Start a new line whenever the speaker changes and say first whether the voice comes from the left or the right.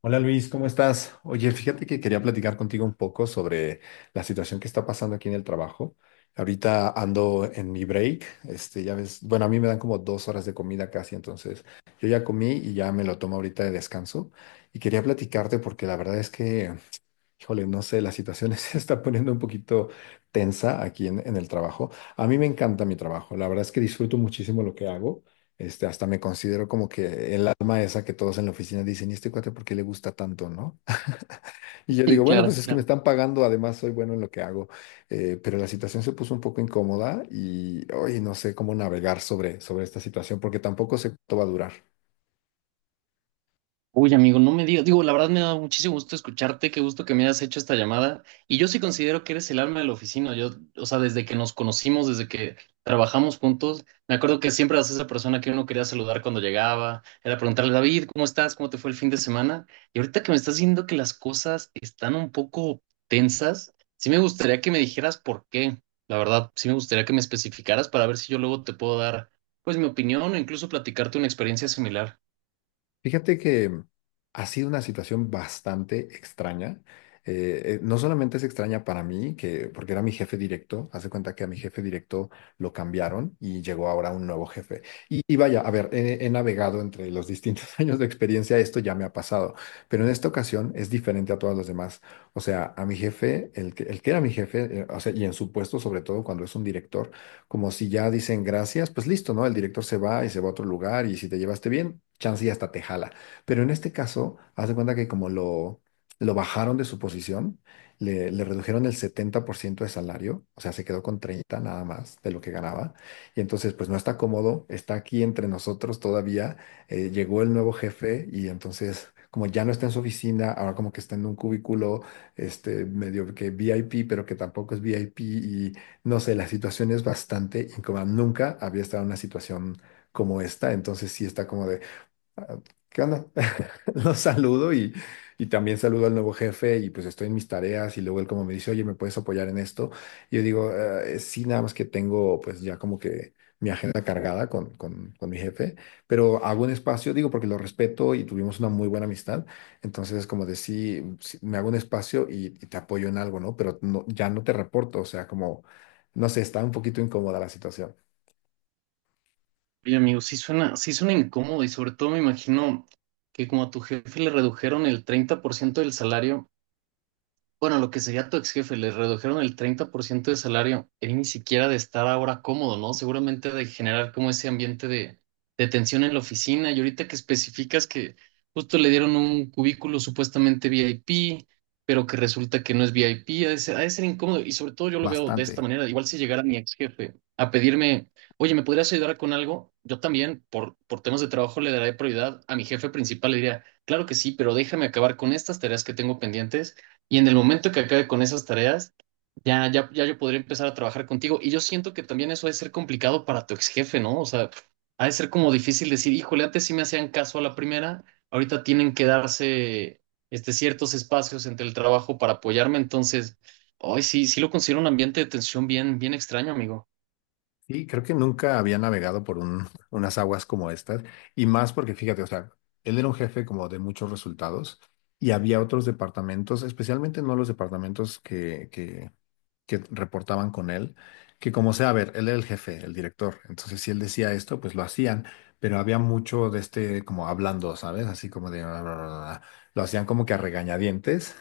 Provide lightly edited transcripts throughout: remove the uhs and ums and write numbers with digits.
left: Hola Luis, ¿cómo estás? Oye, fíjate que quería platicar contigo un poco sobre la situación que está pasando aquí en el trabajo. Ahorita ando en mi break, este, ya ves, bueno, a mí me dan como 2 horas de comida casi, entonces yo ya comí y ya me lo tomo ahorita de descanso. Y quería platicarte porque la verdad es que, híjole, no sé, la situación se está poniendo un poquito tensa aquí en el trabajo. A mí me encanta mi trabajo, la verdad es que disfruto muchísimo lo que hago. Este, hasta me considero como que el alma esa que todos en la oficina dicen, ¿y este cuate por qué le gusta tanto, no? Y yo
right: Sí,
left: digo, bueno,
right: claro,
left: pues es que me
right: claro.
left: están pagando, además soy bueno en lo que hago. Pero la situación se puso un poco incómoda y hoy no sé cómo navegar sobre esta situación porque tampoco sé cuánto va a durar.
right: Uy, amigo, no me digas. Digo, la verdad me da muchísimo gusto escucharte, qué gusto que me hayas hecho esta llamada. Y yo sí considero que eres el alma de la oficina. Yo, o sea, desde que nos conocimos, desde que trabajamos juntos, me acuerdo que siempre eras esa persona que uno quería saludar cuando llegaba, era preguntarle: David, ¿cómo estás? ¿Cómo te fue el fin de semana? Y ahorita que me estás diciendo que las cosas están un poco tensas, sí me gustaría que me dijeras por qué. La verdad, sí me gustaría que me especificaras para ver si yo luego te puedo dar, pues, mi opinión o incluso platicarte una experiencia similar.
left: Fíjate que ha sido una situación bastante extraña. No solamente es extraña para mí, que, porque era mi jefe directo, haz de cuenta que a mi jefe directo lo cambiaron y llegó ahora un nuevo jefe. Y vaya, a ver, he navegado entre los distintos años de experiencia, esto ya me ha pasado, pero en esta ocasión es diferente a todas las demás. O sea, a mi jefe, el que era mi jefe, o sea, y en su puesto, sobre todo cuando es un director como si ya dicen gracias, pues listo, ¿no? El director se va y se va a otro lugar y si te llevaste bien, chance y hasta te jala. Pero en este caso, haz de cuenta que como lo bajaron de su posición, le redujeron el 70% de salario, o sea, se quedó con 30 nada más de lo que ganaba. Y entonces, pues no está cómodo, está aquí entre nosotros todavía. Llegó el nuevo jefe y entonces... Como ya no está en su oficina, ahora como que está en un cubículo, este, medio que VIP, pero que tampoco es VIP. No sé, la situación es bastante incómoda. Nunca había estado en una situación como esta, entonces sí está como de, ah, ¿qué onda? Lo saludo y también saludo al nuevo jefe y pues estoy en mis tareas y luego él como me dice, oye, ¿me puedes apoyar en esto? Y yo digo, sí, nada más que tengo pues ya como que mi agenda cargada con mi jefe, pero hago un espacio, digo, porque lo respeto y tuvimos una muy buena amistad, entonces es como de sí, sí, me hago un espacio y te apoyo en algo, ¿no? Pero no, ya no te reporto, o sea, como, no sé, está un poquito incómoda la situación,
right: Oye, amigo, sí suena incómodo, y sobre todo me imagino que como a tu jefe le redujeron el 30% del salario, bueno, lo que sería tu ex jefe, le redujeron el 30% de salario. Él ni siquiera de estar ahora cómodo, ¿no? Seguramente de generar como ese ambiente de tensión en la oficina. Y ahorita que especificas que justo le dieron un cubículo supuestamente VIP, pero que resulta que no es VIP, ha de ser incómodo. Y sobre todo yo lo veo de esta
left: bastante.
right: manera. Igual si llegara mi ex jefe a pedirme, oye, ¿me podrías ayudar con algo? Yo también, por temas de trabajo, le daré prioridad a mi jefe principal. Le diría, claro que sí, pero déjame acabar con estas tareas que tengo pendientes, y en el momento que acabe con esas tareas, ya, ya, ya yo podría empezar a trabajar contigo. Y yo siento que también eso ha de ser complicado para tu ex jefe, ¿no? O sea, ha de ser como difícil decir, híjole, antes sí me hacían caso a la primera, ahorita tienen que darse este, ciertos espacios entre el trabajo para apoyarme. Entonces, hoy sí, sí lo considero un ambiente de tensión bien, bien extraño, amigo.
left: Sí, creo que nunca había navegado por unas aguas como estas, y más porque fíjate, o sea, él era un jefe como de muchos resultados y había otros departamentos, especialmente no los departamentos que reportaban con él, que como sea, a ver, él era el jefe, el director, entonces si él decía esto, pues lo hacían, pero había mucho de este como hablando, ¿sabes? Así como de... "Ah", lo hacían como que a regañadientes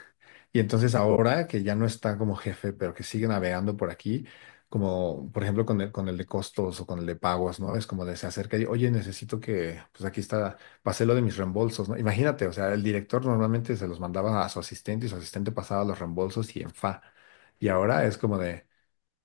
left: y entonces ahora que ya no está como jefe, pero que sigue navegando por aquí, como por ejemplo con el de costos o con el de pagos, ¿no? Es como de se acerca y, oye, necesito que, pues aquí está, pasé lo de mis reembolsos, ¿no? Imagínate, o sea, el director normalmente se los mandaba a su asistente y su asistente pasaba los reembolsos y en fa. Y ahora es como de,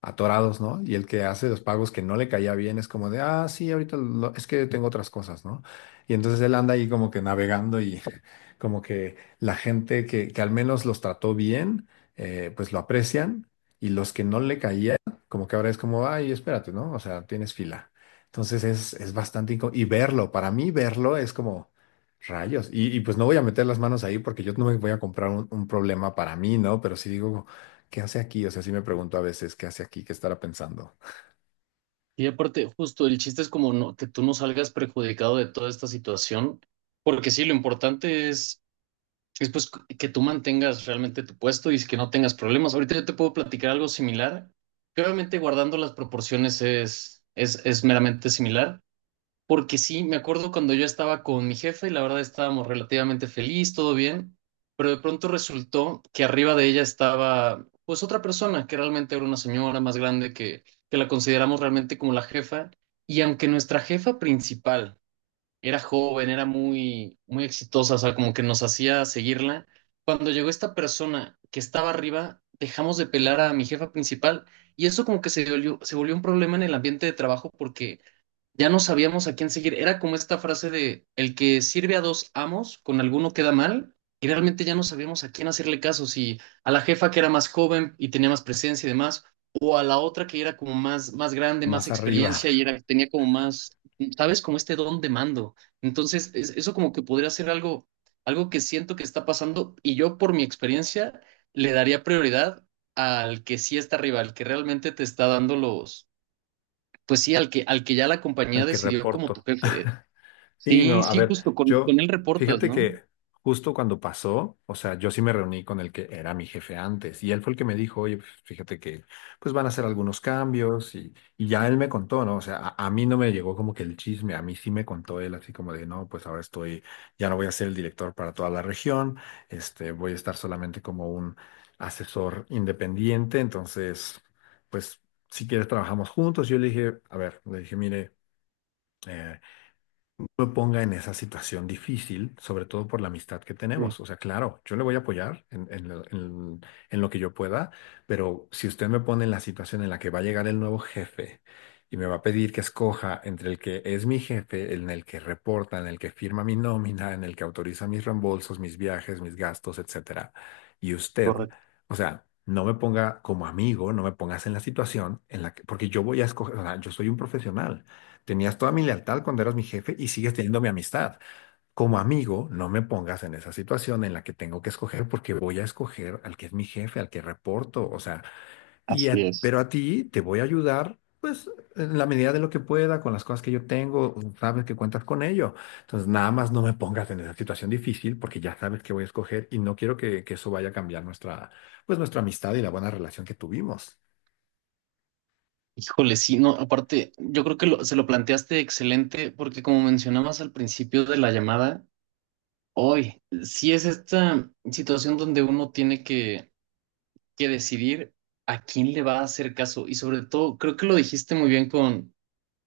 left: atorados, ¿no? Y el que hace los pagos que no le caía bien es como de, ah, sí, es que tengo otras cosas, ¿no? Y entonces él anda ahí como que navegando y como que la gente que al menos los trató bien, pues lo aprecian y los que no le caía, como que ahora es como, ay, espérate, ¿no? O sea, tienes fila. Entonces es y verlo, para mí verlo es como... Rayos. Y pues no voy a meter las manos ahí porque yo no me voy a comprar un problema para mí, ¿no? Pero sí digo, ¿qué hace aquí? O sea, sí me pregunto a veces, ¿qué hace aquí? ¿Qué estará pensando?
right: Y aparte, justo el chiste es como no, que tú no salgas perjudicado de toda esta situación, porque sí, lo importante es pues que tú mantengas realmente tu puesto y que no tengas problemas. Ahorita yo te puedo platicar algo similar, que obviamente guardando las proporciones es, es meramente similar, porque sí, me acuerdo cuando yo estaba con mi jefe y la verdad estábamos relativamente feliz, todo bien, pero de pronto resultó que arriba de ella estaba pues otra persona, que realmente era una señora más grande que la consideramos realmente como la jefa, y aunque nuestra jefa principal era joven, era muy, muy exitosa, o sea, como que nos hacía seguirla. Cuando llegó esta persona que estaba arriba, dejamos de pelar a mi jefa principal, y eso como que se volvió un problema en el ambiente de trabajo porque ya no sabíamos a quién seguir. Era como esta frase de el que sirve a dos amos, con alguno queda mal, y realmente ya no sabíamos a quién hacerle caso, si a la jefa que era más joven y tenía más presencia y demás, o a la otra que era como más, más grande, más
left: Más arriba,
right: experiencia y era, tenía como más, ¿sabes? Como este don de mando. Entonces, eso como que podría ser algo, algo que siento que está pasando, y yo por mi experiencia le daría prioridad al que sí está arriba, al que realmente te está dando los pues sí, al que ya la compañía
left: al que
right: decidió como tu
left: reporto.
right: jefe.
left: Sí,
right: Sí,
left: no, a
right: sí,
left: ver,
right: justo
left: yo,
right: con él reportas,
left: fíjate
right: ¿no?
left: que justo cuando pasó, o sea, yo sí me reuní con el que era mi jefe antes y él fue el que me dijo, oye, pues, fíjate que pues van a hacer algunos cambios y ya él me contó, ¿no? O sea, a mí no me llegó como que el chisme, a mí sí me contó él así como de, no, pues ahora estoy, ya no voy a ser el director para toda la región, este, voy a estar solamente como un asesor independiente, entonces, pues si quieres trabajamos juntos. Yo le dije, a ver, le dije, mire, eh, me ponga en esa situación difícil, sobre todo por la amistad que
right: Sí,
left: tenemos. O sea, claro, yo le voy a apoyar en lo que yo pueda, pero si usted me pone en la situación en la que va a llegar el nuevo jefe y me va a pedir que escoja entre el que es mi jefe, en el que reporta, en el que firma mi nómina, en el que autoriza mis reembolsos, mis viajes, mis gastos, etcétera, y usted,
right: correcto.
left: o sea, no me ponga como amigo, no me pongas en la situación en la que, porque yo voy a escoger, o sea, yo soy un profesional. Tenías toda mi lealtad cuando eras mi jefe y sigues teniendo mi amistad. Como amigo, no me pongas en esa situación en la que tengo que escoger porque voy a escoger al que es mi jefe, al que reporto, o sea,
right: Así es.
left: pero a ti te voy a ayudar, pues, en la medida de lo que pueda, con las cosas que yo tengo, sabes que cuentas con ello. Entonces, nada más no me pongas en esa situación difícil porque ya sabes que voy a escoger y no quiero que eso vaya a cambiar nuestra, pues, nuestra amistad y la buena relación que tuvimos.
right: Híjole, sí, no, aparte, yo creo que se lo planteaste excelente, porque como mencionabas al principio de la llamada, hoy sí es esta situación donde uno tiene que decidir a quién le va a hacer caso. Y sobre todo, creo que lo dijiste muy bien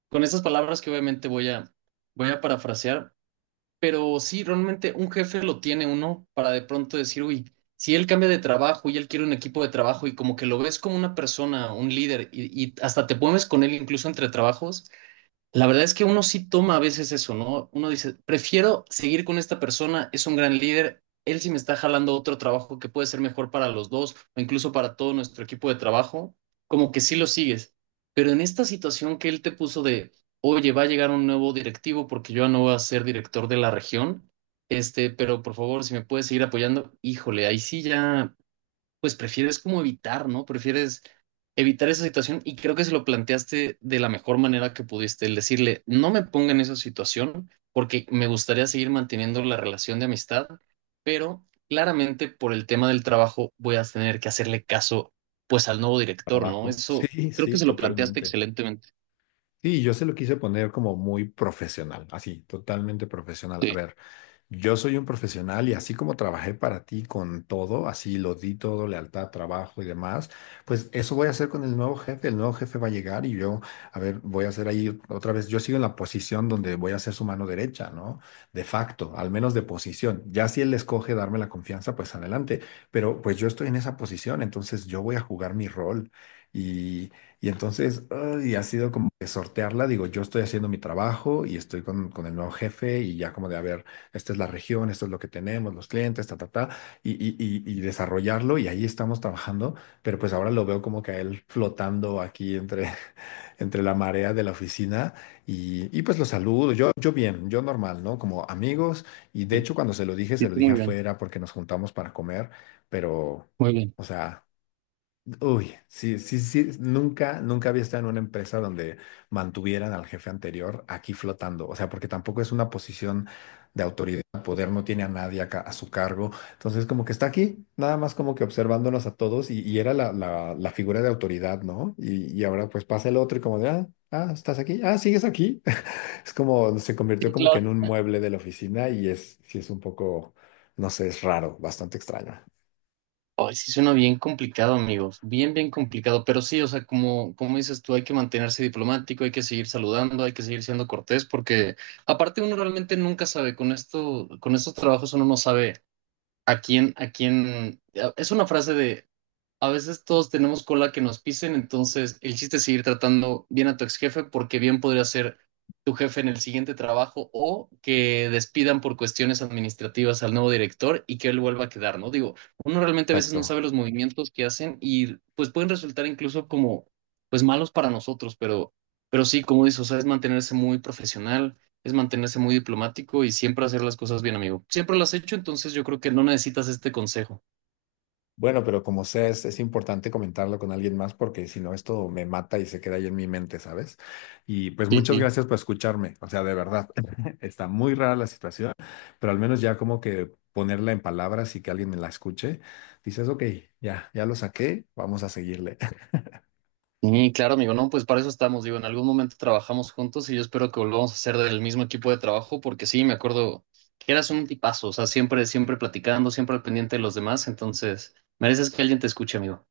right: con estas palabras que obviamente voy a, voy a parafrasear. Pero sí, realmente un jefe lo tiene uno para de pronto decir, uy, si él cambia de trabajo y él quiere un equipo de trabajo, y como que lo ves como una persona, un líder, y hasta te pones con él incluso entre trabajos, la verdad es que uno sí toma a veces eso, ¿no? Uno dice, prefiero seguir con esta persona, es un gran líder, él sí me está jalando otro trabajo que puede ser mejor para los dos o incluso para todo nuestro equipo de trabajo, como que sí lo sigues. Pero en esta situación que él te puso de, oye, va a llegar un nuevo directivo porque yo ya no voy a ser director de la región, este, pero por favor, si me puedes seguir apoyando, híjole, ahí sí ya pues prefieres como evitar, ¿no? Prefieres evitar esa situación, y creo que se lo planteaste de la mejor manera que pudiste, el decirle, no me ponga en esa situación porque me gustaría seguir manteniendo la relación de amistad, pero claramente por el tema del trabajo voy a tener que hacerle caso pues al nuevo director, ¿no?
left: Trabajo.
right: Eso
left: Sí,
right: creo que
left: sí,
right: se lo planteaste
left: totalmente.
right: excelentemente.
left: Sí, yo se lo quise poner como muy profesional, así, totalmente profesional. A
right: Sí,
left: ver, yo soy un profesional y así como trabajé para ti con todo, así lo di todo, lealtad, trabajo y demás, pues eso voy a hacer con el nuevo jefe. El nuevo jefe va a llegar y yo, a ver, voy a hacer ahí otra vez, yo sigo en la posición donde voy a ser su mano derecha, ¿no? De facto, al menos de posición. Ya si él escoge darme la confianza, pues adelante. Pero pues yo estoy en esa posición, entonces yo voy a jugar mi rol. Y, y entonces, y ha sido como que sortearla, digo, yo estoy haciendo mi trabajo y estoy con el nuevo jefe y ya como de, a ver, esta es la región, esto es lo que tenemos, los clientes, ta, ta, ta, y desarrollarlo y ahí estamos trabajando, pero pues ahora lo veo como que a él flotando aquí entre, entre la marea de la oficina y pues lo saludo, yo bien, yo normal, ¿no? Como amigos y de
right: sí,
left: hecho cuando se
right: sí,
left: lo dije
right: muy bien,
left: afuera porque nos juntamos para comer, pero,
right: muy bien.
left: o sea... Uy, sí, sí, sí, nunca había estado en una empresa donde mantuvieran al jefe anterior aquí flotando, o sea, porque tampoco es una posición de autoridad, poder, no tiene a nadie acá a su cargo, entonces como que está aquí, nada más como que observándonos a todos y era la figura de autoridad, ¿no? Y ahora pues pasa el otro y como de, ah, ah, estás aquí, ah, sigues aquí, es como, se convirtió
right: Sí,
left: como que en
right: claro.
left: un mueble de la oficina y es, sí es un poco, no sé, es raro, bastante extraño.
right: Ay, sí suena bien complicado, amigos. Bien, bien complicado. Pero sí, o sea, como, como dices tú, hay que mantenerse diplomático, hay que seguir saludando, hay que seguir siendo cortés, porque aparte uno realmente nunca sabe, con esto, con estos trabajos uno no sabe a quién, a quién. Es una frase de a veces todos tenemos cola que nos pisen, entonces el chiste es seguir tratando bien a tu ex jefe porque bien podría ser tu jefe en el siguiente trabajo, o que despidan por cuestiones administrativas al nuevo director y que él vuelva a quedar, ¿no? Digo, uno realmente a veces no sabe
left: Exacto.
right: los movimientos que hacen y pues pueden resultar incluso como pues malos para nosotros, pero sí, como dices, o sea, es mantenerse muy profesional, es mantenerse muy diplomático y siempre hacer las cosas bien, amigo. Siempre las has hecho, entonces yo creo que no necesitas este consejo.
left: Bueno, pero como sea, es importante comentarlo con alguien más porque si no, esto me mata y se queda ahí en mi mente, ¿sabes? Y pues
right: Sí,
left: muchas
right: sí.
left: gracias por escucharme. O sea, de verdad, está muy rara la situación, pero al menos ya como que ponerla en palabras y que alguien me la escuche, dices, ok, ya lo saqué, vamos a seguirle.
right: Sí, claro, amigo, no, pues para eso estamos, digo, en algún momento trabajamos juntos y yo espero que volvamos a ser del mismo equipo de trabajo, porque sí, me acuerdo que eras un tipazo, o sea, siempre, siempre platicando, siempre al pendiente de los demás, entonces mereces que alguien te escuche, amigo.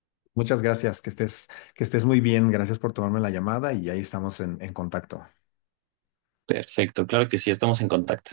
left: Muchas gracias, que estés muy bien. Gracias por tomarme la llamada y ahí estamos en contacto.
right: Perfecto, claro que sí, estamos en contacto.